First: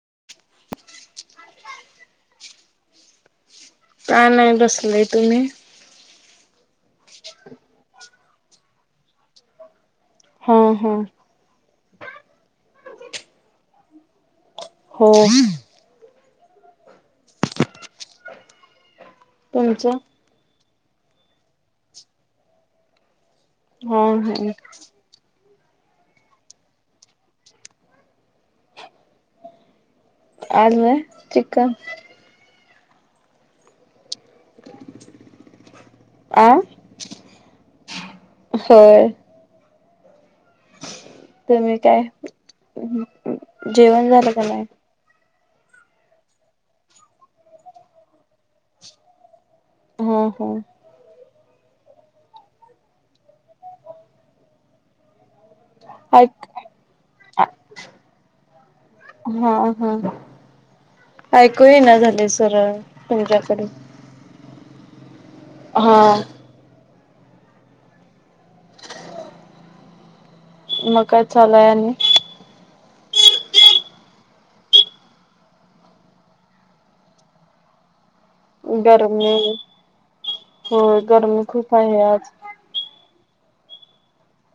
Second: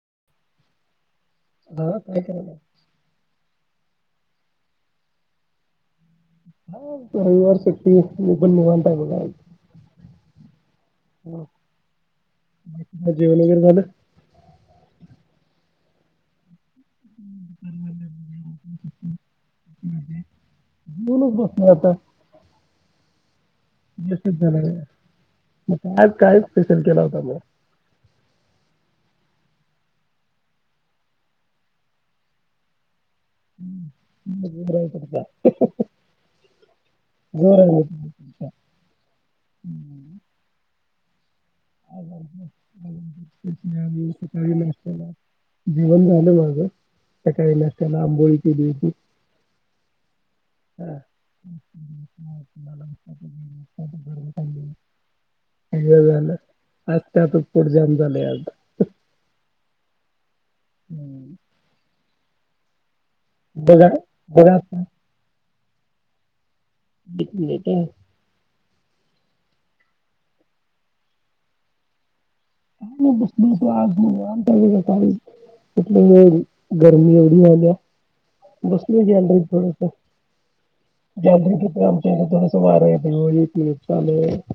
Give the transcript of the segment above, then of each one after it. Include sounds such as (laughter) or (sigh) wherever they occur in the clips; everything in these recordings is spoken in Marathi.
(inaudible) (inaudible) काय नाही बसलय, तुम्ही. हा रविवार सुट्टी मी पण निवांत आहे बघा आज. हम. ह, जेवण वगैरे झालं. (inaudible) तुमचं? (inaudible) जेवूनच बसलोय आता. हो जस्टच हम्. झालं बघा. (unintelligible) काय स्पेशल केला होता म. आणलं चिकन. आ (unintelligible) होय (inaudible) तुम्ही (unintelligible) काय जेवण झालं का नाही? जेवन झालं माझं, सकाळी नाश्त्याला आंबोळी केली होती. हम हम. (inaudible) हे झालं, ऐक आज त्यातच पोट जाम झालय आज. ह ह, हम्म. ऐकू ईना झालय सरळ. तुमच्याकडे (unintelligible) हा. एक मिनिटं अं, मग काय चालूय आणि, (unintelligible) इथली लय, गर्मी एवढी वाढल्या बसलोय गरमी गॅलरीत थोडस. होय गरमी गॅलरीत खूप हितं आहे आमच्या आज हितं कसं वारं येतंय ओ, (unintelligible)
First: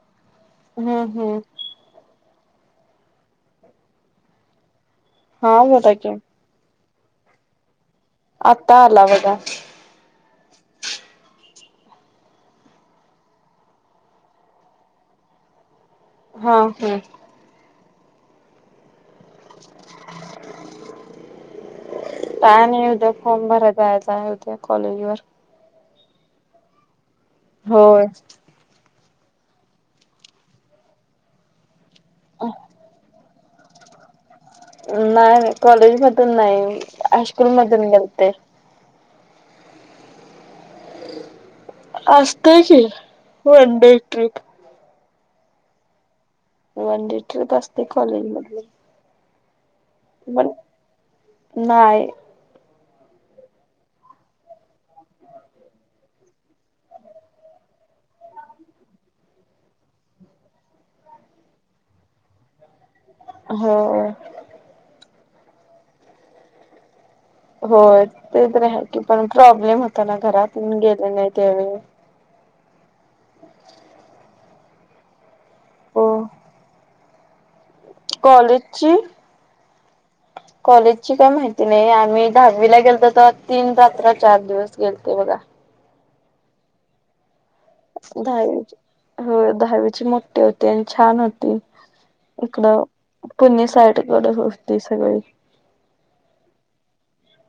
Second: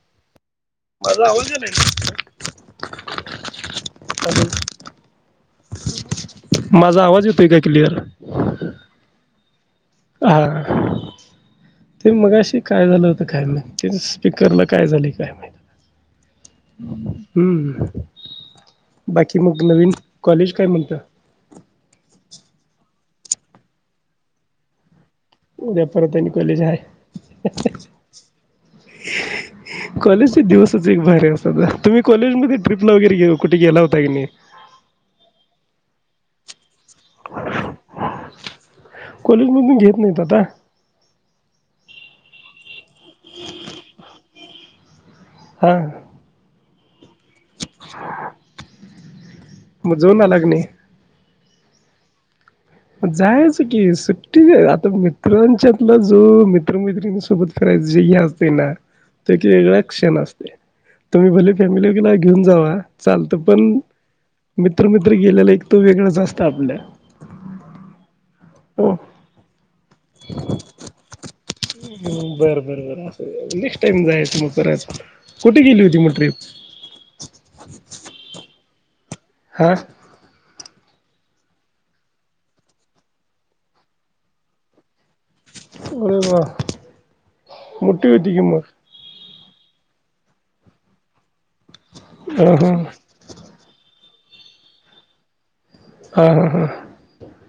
हम्म माझा हम्म आवाज येईना, (unintelligible) हा होता की, माझा आवाज येतोय, काय क्लियर आता आला बघा. हा, ते मगाशी काय झालं होत, काय माहित ते स्पीकरला काय झालंय काय माहित. हा हम्म हम्म, बाकी मग नवीन कॉलेज काय म्हणतं, काय नाही उद्या फॉर्म भरायला जायाचाय उद्या कॉलेज वर, उद्या परत आणि कॉलेज हाय, होय.. कॉलेजचे दिवसच एक भारी असतात. तुम्ही कॉलेज मध्ये ट्रिपला वगैरे गेलो कुठे गेला होता की नाही. नाय मी कॉलेज मधून नाही हायस्कूल मधून गेलते. कॉलेज मधून घेत नाहीत आता, असतय की वनडे ट्रिप, हा, वनडे ट्रीप असते कॉलेज मधले. मग जवून आला की नाही? नाही. जायचं की सुट्टी तर मित्रांच्यातला जो मित्रमैत्रिणी सोबत फिरायचे हे असते ना त एक वेगळाच क्षण असतो, तुम्ही भले फॅमिलीला घेऊन जावा. चालतं पण हो मित्र मित्र गेलेला एक तो वेगळंच असतं आपल्या हो ते तर आहे हो की पण प्रॉब्लेम होता ना घरातून गेले नाही त्यावेळी. बर बर असं नेक्स्ट टाइम जाय त मग करायच, कुठे गेली होती मग हो ट्रिप? (inaudible) कॉलेजची? हा. कॉलेजची काय माहिती नाही. आम्ही दहावीला गेलतो तर तीन रात्र चार दिवस गेलतो बघा. अरे वा मोठी होती की मग. दहावीची हो. दहावीची मोठी होती आणि छान होती हा हा इकडं पुणे साईड कडे होते सगळी. हा हा हा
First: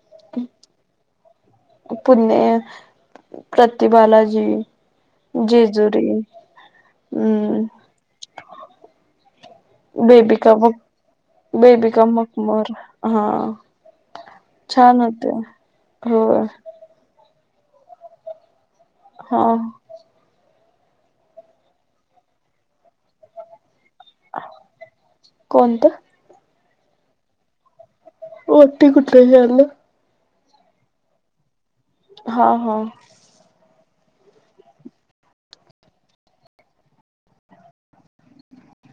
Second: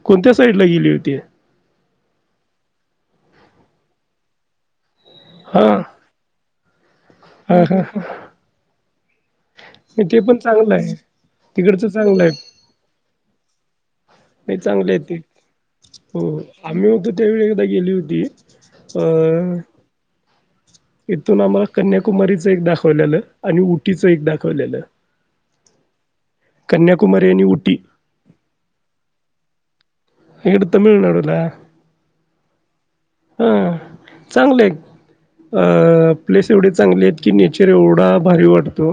कोणत्या साईड ला गेली होती? पुणे, प्रतिबालाजी, जेजुरी. हा हा हम्म हा. ते पण बेबिका मक चांगलं आहे. तिकडच बेबिका चांगलं आहे. मकमर हा नाही चांगल आहे छान ते होते. हो होय आम्ही हो त्या वेळी एकदा गेली होती. अ हा इथून आम्हाला कन्याकुमारीच एक दाखवलेलं आणि ऊटीच एक दाखवलेलं. कोणतं? कन्याकुमारी आणि ऊटी. उटी कुठं हे आलं? इकडं तमिळनाडूला. हा हा. हा चांगले अं प्लेस एवढी चांगली आहेत की नेचर एवढा भारी वाटतो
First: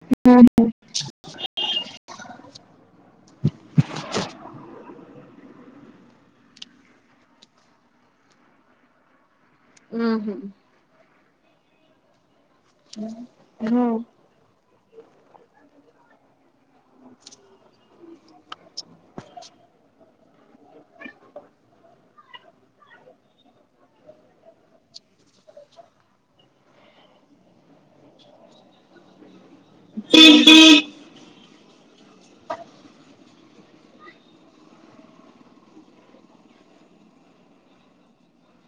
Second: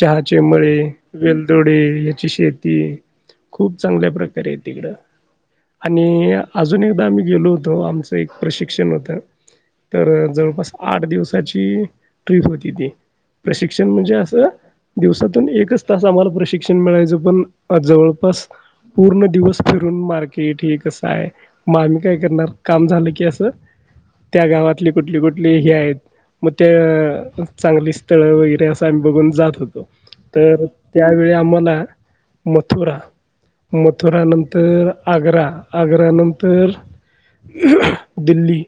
चहाचे हम्म मळे, वेलदोडे याची शेती. खूप चांगल्या प्रकारे आहे तिकडं आणि अजून एकदा आम्ही गेलो होतो आमचं एक प्रशिक्षण होतं. तर हम्म जवळपास आठ दिवसाची. ट्रीप होती ती प्रशिक्षण हम्म. म्हणजे असं दिवसातून एकच तास आम्हाला प्रशिक्षण मिळायचं पण जवळपास पूर्ण दिवस फिरून मार्के की ठीक कसं आहे मग आम्ही काय करणार काम झालं की असं त्या गावातली कुठली कुठली हे आहेत म ते अं चांगली स्थळं वगैरे असं आम्ही बघून जात हो तो तर त्यावेळी आम्हाला मथुरा मथुरा नंतर आग्रा, आग्रा नंतर (unintelligible) दिल्ली.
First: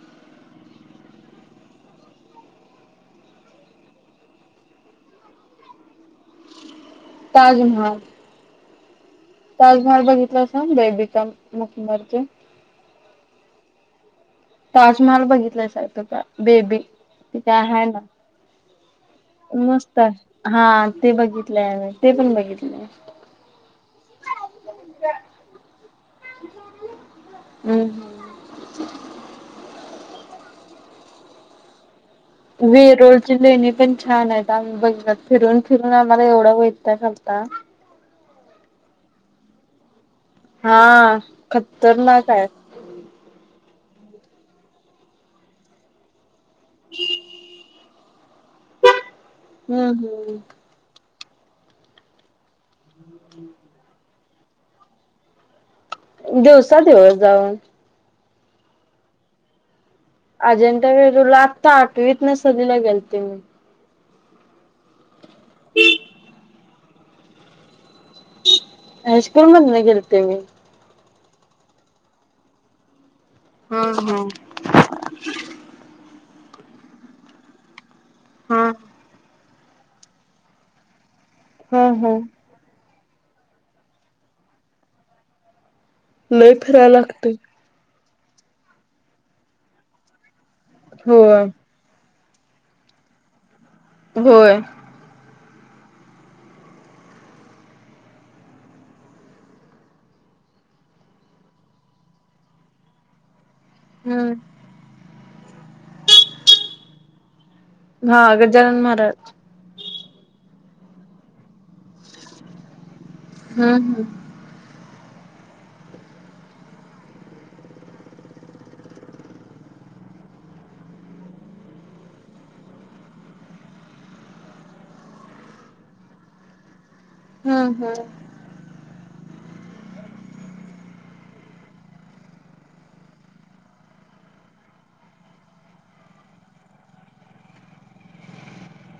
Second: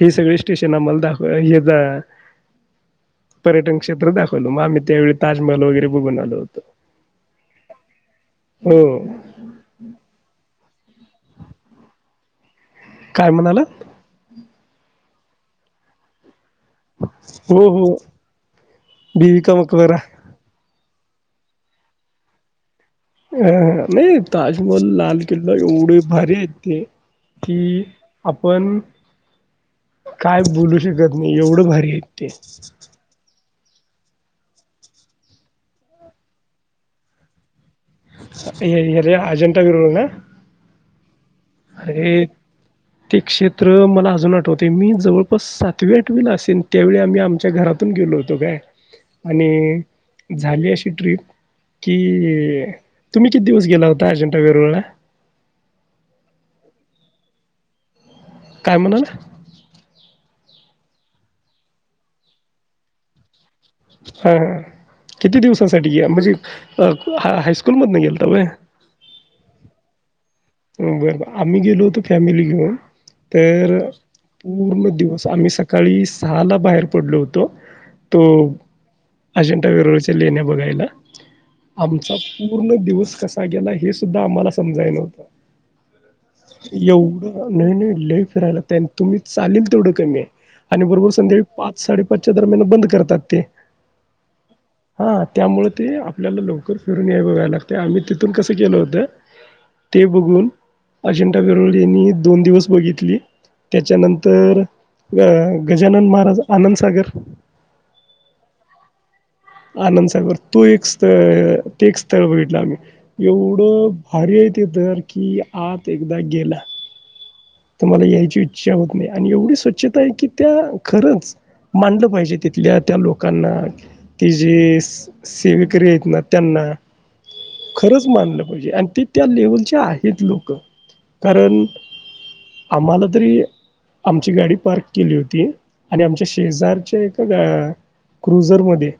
ही सगळी स्टेशन आम्हाल दाखव हे जा पर्यटन क्षेत्र दाखवलं. म आम्ही त्यावेळी ताजमहल वगैरे बघून आलो होतो. ताजमहल, हो ताजमहल बघितलं अस बे गम मुखमरचे काय म्हणालात? ताजमहाल बघितलायसा कसा? बेबी ते काय हो हाय हो ना? बीबी का मकबरा मस्त हाय. हा. ते बघितलंय आमी ते पण बघितलंय. ह ह नाही ताजमहल, लाल किल्ला एवढे भा भारी आहेत ते की हम्म आपण काय बोलू श कत नही एवढं भारी हाय. वेरूळ ची लेणी पण छा छान आहेत आम्ही बघितल्यात फिरून फिरून आम्हाला एवढा वैताग आलता. हे रे अजंठा वेरूळ ना? हा अरे खतरनाक हाय. ते क्षेत्र मला अजून आठवतय मी जवळपास सातवी, आठवी ला असेन त्यावेळी आम्ही आमच्या घरात तून गेलो होतो काय आणि हम्म हम्म झाली अशी ट्रीप कि तुम्ही किती दिवस गेला होता? अजंठा वेरुळला दिवसा दिवस जाऊन काय म्हणालां अजंठा वेरूला आत्ता आठवीतन सलीला गेलते मी. हा हा किती दिवसाांसाठी गे म्हणजे हायस्कूल मधन गे हायस्कूल मधन गेलते मी बर बर आम्ही गेलो होतो फॅमिली घिऊन तर हा अं हा. पूर्ण दिवस आम्ही सकाळी सहाला बाहेर पडलो होतो. तो हा अजंटा वेरूळच्या लेण्या बघायला हा हा आमचा पूर्ण दिवस कसा गेला हे सुद्धा आम्हाला समजाय नव्हतं. लय फिरायला लागतय एवढं, नाही नाही ल य फिरायला तुम्ही चालेल तेवढं कमीय आणि बरोबर होय. संध्याकाळी पाच साडे पाच च्या दरम्यान बंद करतात ते होय हा त्यामुळे ते आपल्याला लवकर फिरून याय बघाय लागतय, आम्ही तिथून कसं केलं होतं ते बघून अजंठा वेरूळ लेणी दोन दिवस बघितली हम्म त्याच्यानंतर अ गजानन महाराज आनंदसागर हा गजानन महाराज आनंदसागर तू एक स्थ ते एक स्थळं बघितलं आम्ही एवढं हम्म हम्म भारी हाय ते तर, की आत एकदा गेलां तुम्हाला यायची इच्छा होत नाही आणि एवढी स्वच्छता आहे की त्या खरंच मानलं पाहिजे तिथल्या त्या लोकांना ती जे सेवेकरी आहेत ना त्यांना. हम्म हम्म. खरंच मानलं पाहिजे आणि ते त्या लेवलचे आहेत लोकं कारण आम्हाला तरी आमची गाडी पार्क केली होती आणि आमच्या शेजारच्या एका गा क्रुझरमध्ये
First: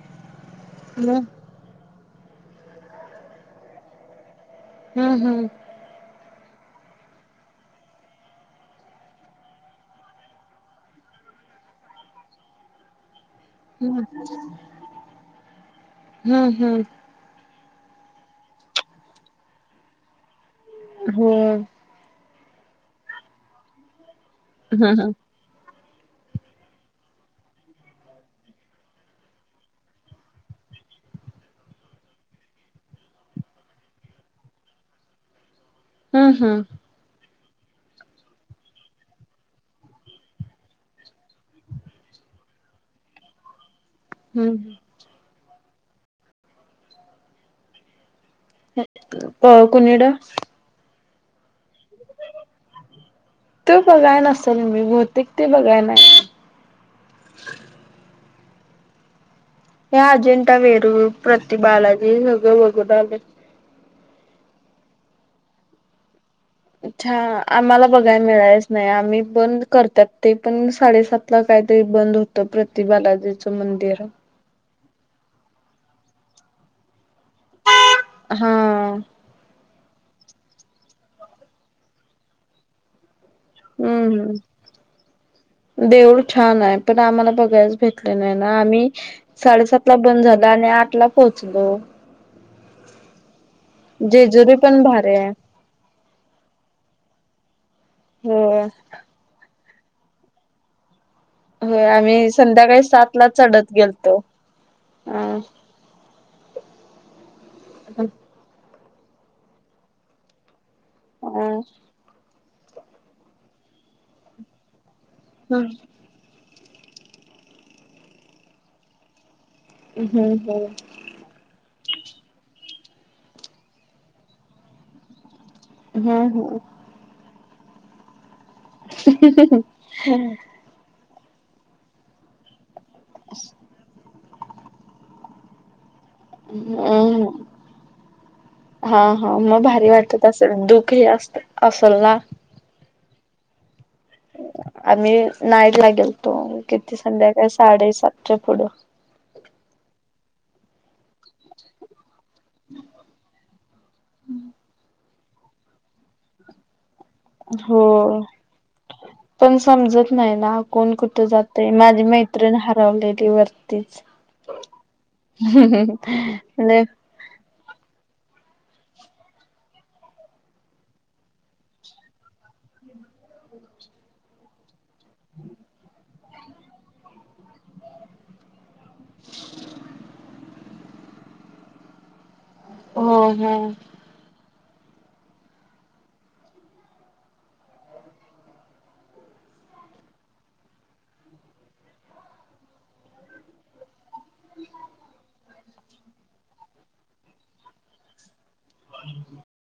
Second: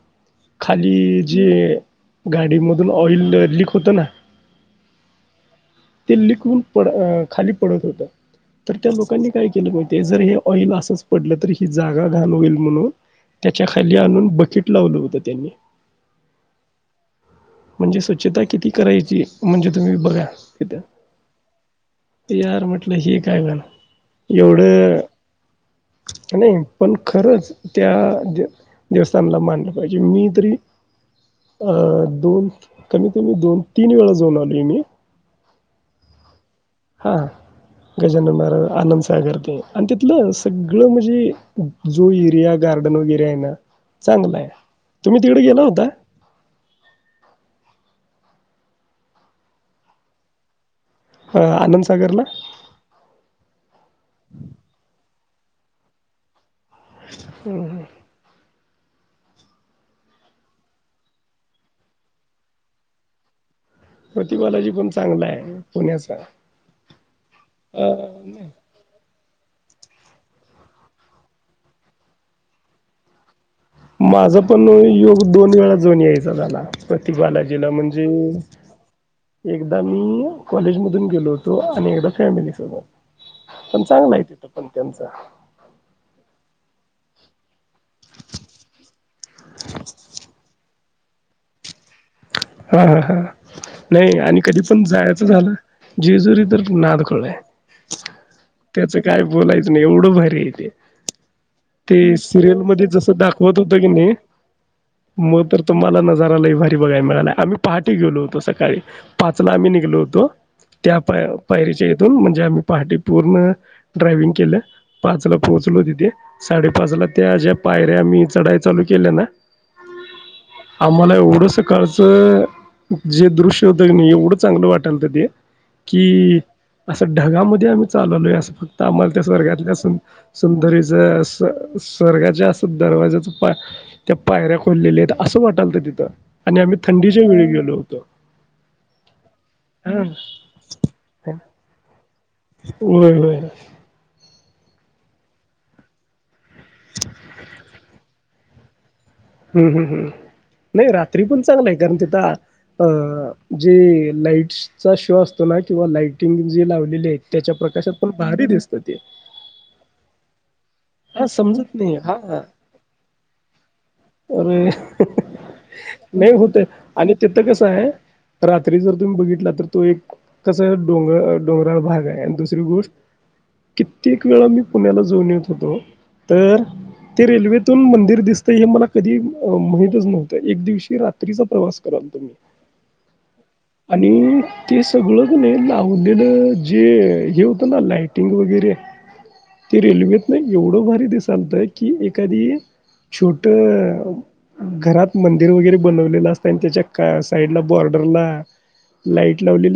हम्म खाली जे गाडीमधून ऑइल लिक होत ना हम्म हम्म लिक हून पड अ खाली पडत होत. तर त्या लोकांनी काय केलं माहित्याय जर हे ऑइल असंच पडलं तर ही जागा घाण होईल म्हणून त्याच्या खाली हम्म आणून बकिट लावलं होतं त्यांनी. हम्म हम्म म्हणजे स्वच्छता किती करायची म्हणजे तुम्ही बघा. हो की यार म्हटलं हे काय भान हम्म येवढं हम्म कने पण खरंच त्या देवस्थानला मानलं पाहिजे मी तरी अ दोन कमी कमी दोन तीन वेळा जाऊन आलोय मी. अं हं. हा. गजानन महारा आनंदसागर ते आणि तीथलं सगळं म्हणजे जो एरिया गा गार्डन वगैरे आहे ना चांगलाय तुम्ही तिकडे गेला होता? क कोणीकड? अ आनंदसागरला. तो बघाय नसेल मी बहूतेक ते बघायनाई. हम्म. हे अजिंठा वेरूळ प्रति बालाजी सगळं बगुन आलोय. प्रत बालाजी पण चांगला हे पुण्याचा. अच्छा आम्हाला अ बघाय मिळायच नाय आम्ही बंद करतात ते पण साडेसात ला कायतरी बंद होत प्रति बालाजी. माझं पण योग दोन वेळा जाऊन यायचा झाला पण ती बालाजीला म्हणजे हा एक दा मी कॉलेज मधून गेलो होतो आणि एकदा फॅमिली सोबत. पण चांगलाय हम्म तिथं पण त्यांच. देऊळ छान हाय पण आम्हाला बघायच भेटल नाही ना आम्ही साडेसात ला बंद झाला आणि आ टला पोचलो. हा हा हा. नाही आणि जेजुरी कधी पण भारी जायचं आहे. झालं जीजुरी तर नादखू खुळाय हो त्याच काय बोलायचं नाही एवढं भारीयाय ते. होय ते आम्ही सिरियल संध्याकाळी मध्ये जसं सात ला दाखवत चढत होत की नई गेलतो. अ म तर तुम्हाला नजारा लईभा बघाय मिळालाय आम्ही पहाटी अ गेलो होतो सकाळी पाचला आम्ही निघलो होतो. त्या पाय पायरीच्या इथून म्हणजे आम्ही पहाटे पूर्ण ड्रायविंग केलं. पाचला पोहोचलो हम्म तिथे साडेपाच ला त्या ज्या पायऱ्या आम्ही चढाई चालू केल्या ना. अ हम्म ह. असं जे दृश्य होत कने एवढं चांगलं वाटालत ते कि हम्म असं ढगामध्ये आम्ही चालालोय असं फक्त आम्हाला त्या स्वर्गातल्या सुं सुंदरीच स्व स्वर्गाच्या दरवाज्याच पाय त्या पायऱ्या खोल्लेल्या आहेत असं वाटालत तिथं. आणि आम्ही थंडीच्या हम्म वेळी गेलो होतो. हा हा मग भारी हा वाटत असेल धुक ही असत असेल ना? होय होय. आम्ही नाईट ला गेलतो किती संध्याकाळी साडेसातच्या पुढं. हम् हम् हम् नाई रात्री पण चांगलाय कारण तिथं अ जे लाईट्स चा शो असतो ना किंवा लाईटिंग जे लावलेली आहे. हो पण समजत नाही ना. कोण हा कुठं जातय समजत नाही माझी हा मैत्रिण हारावलेली वरतीच. अरे नाही होतय आणि तिथं कसाय रात्री जर तुम्ही बघितला तर तो एक कसा डोंग डोंगराळ भाग आहे आणि दुसरी गोष्ट कित्येक वेळा मी पुण्याला जाऊन येतो. तर ते रेल्वेतून मंदिर दिसतंय हे मला कधी अ माहीतच नव्हतं एक दिवशी रात्रीचा प्रवास करालतो. होना. ते सगळं कनय लावलेल जे हे होतना लाईटिंग वगैरे ते रेल्वेतन एवढं भारी दिसालत की एखादी छोटं घरात मंदिर वगैरे बनवलेलं असतंय आणि त्याच्या का साईडला बॉर्डरला लाईट लावलेली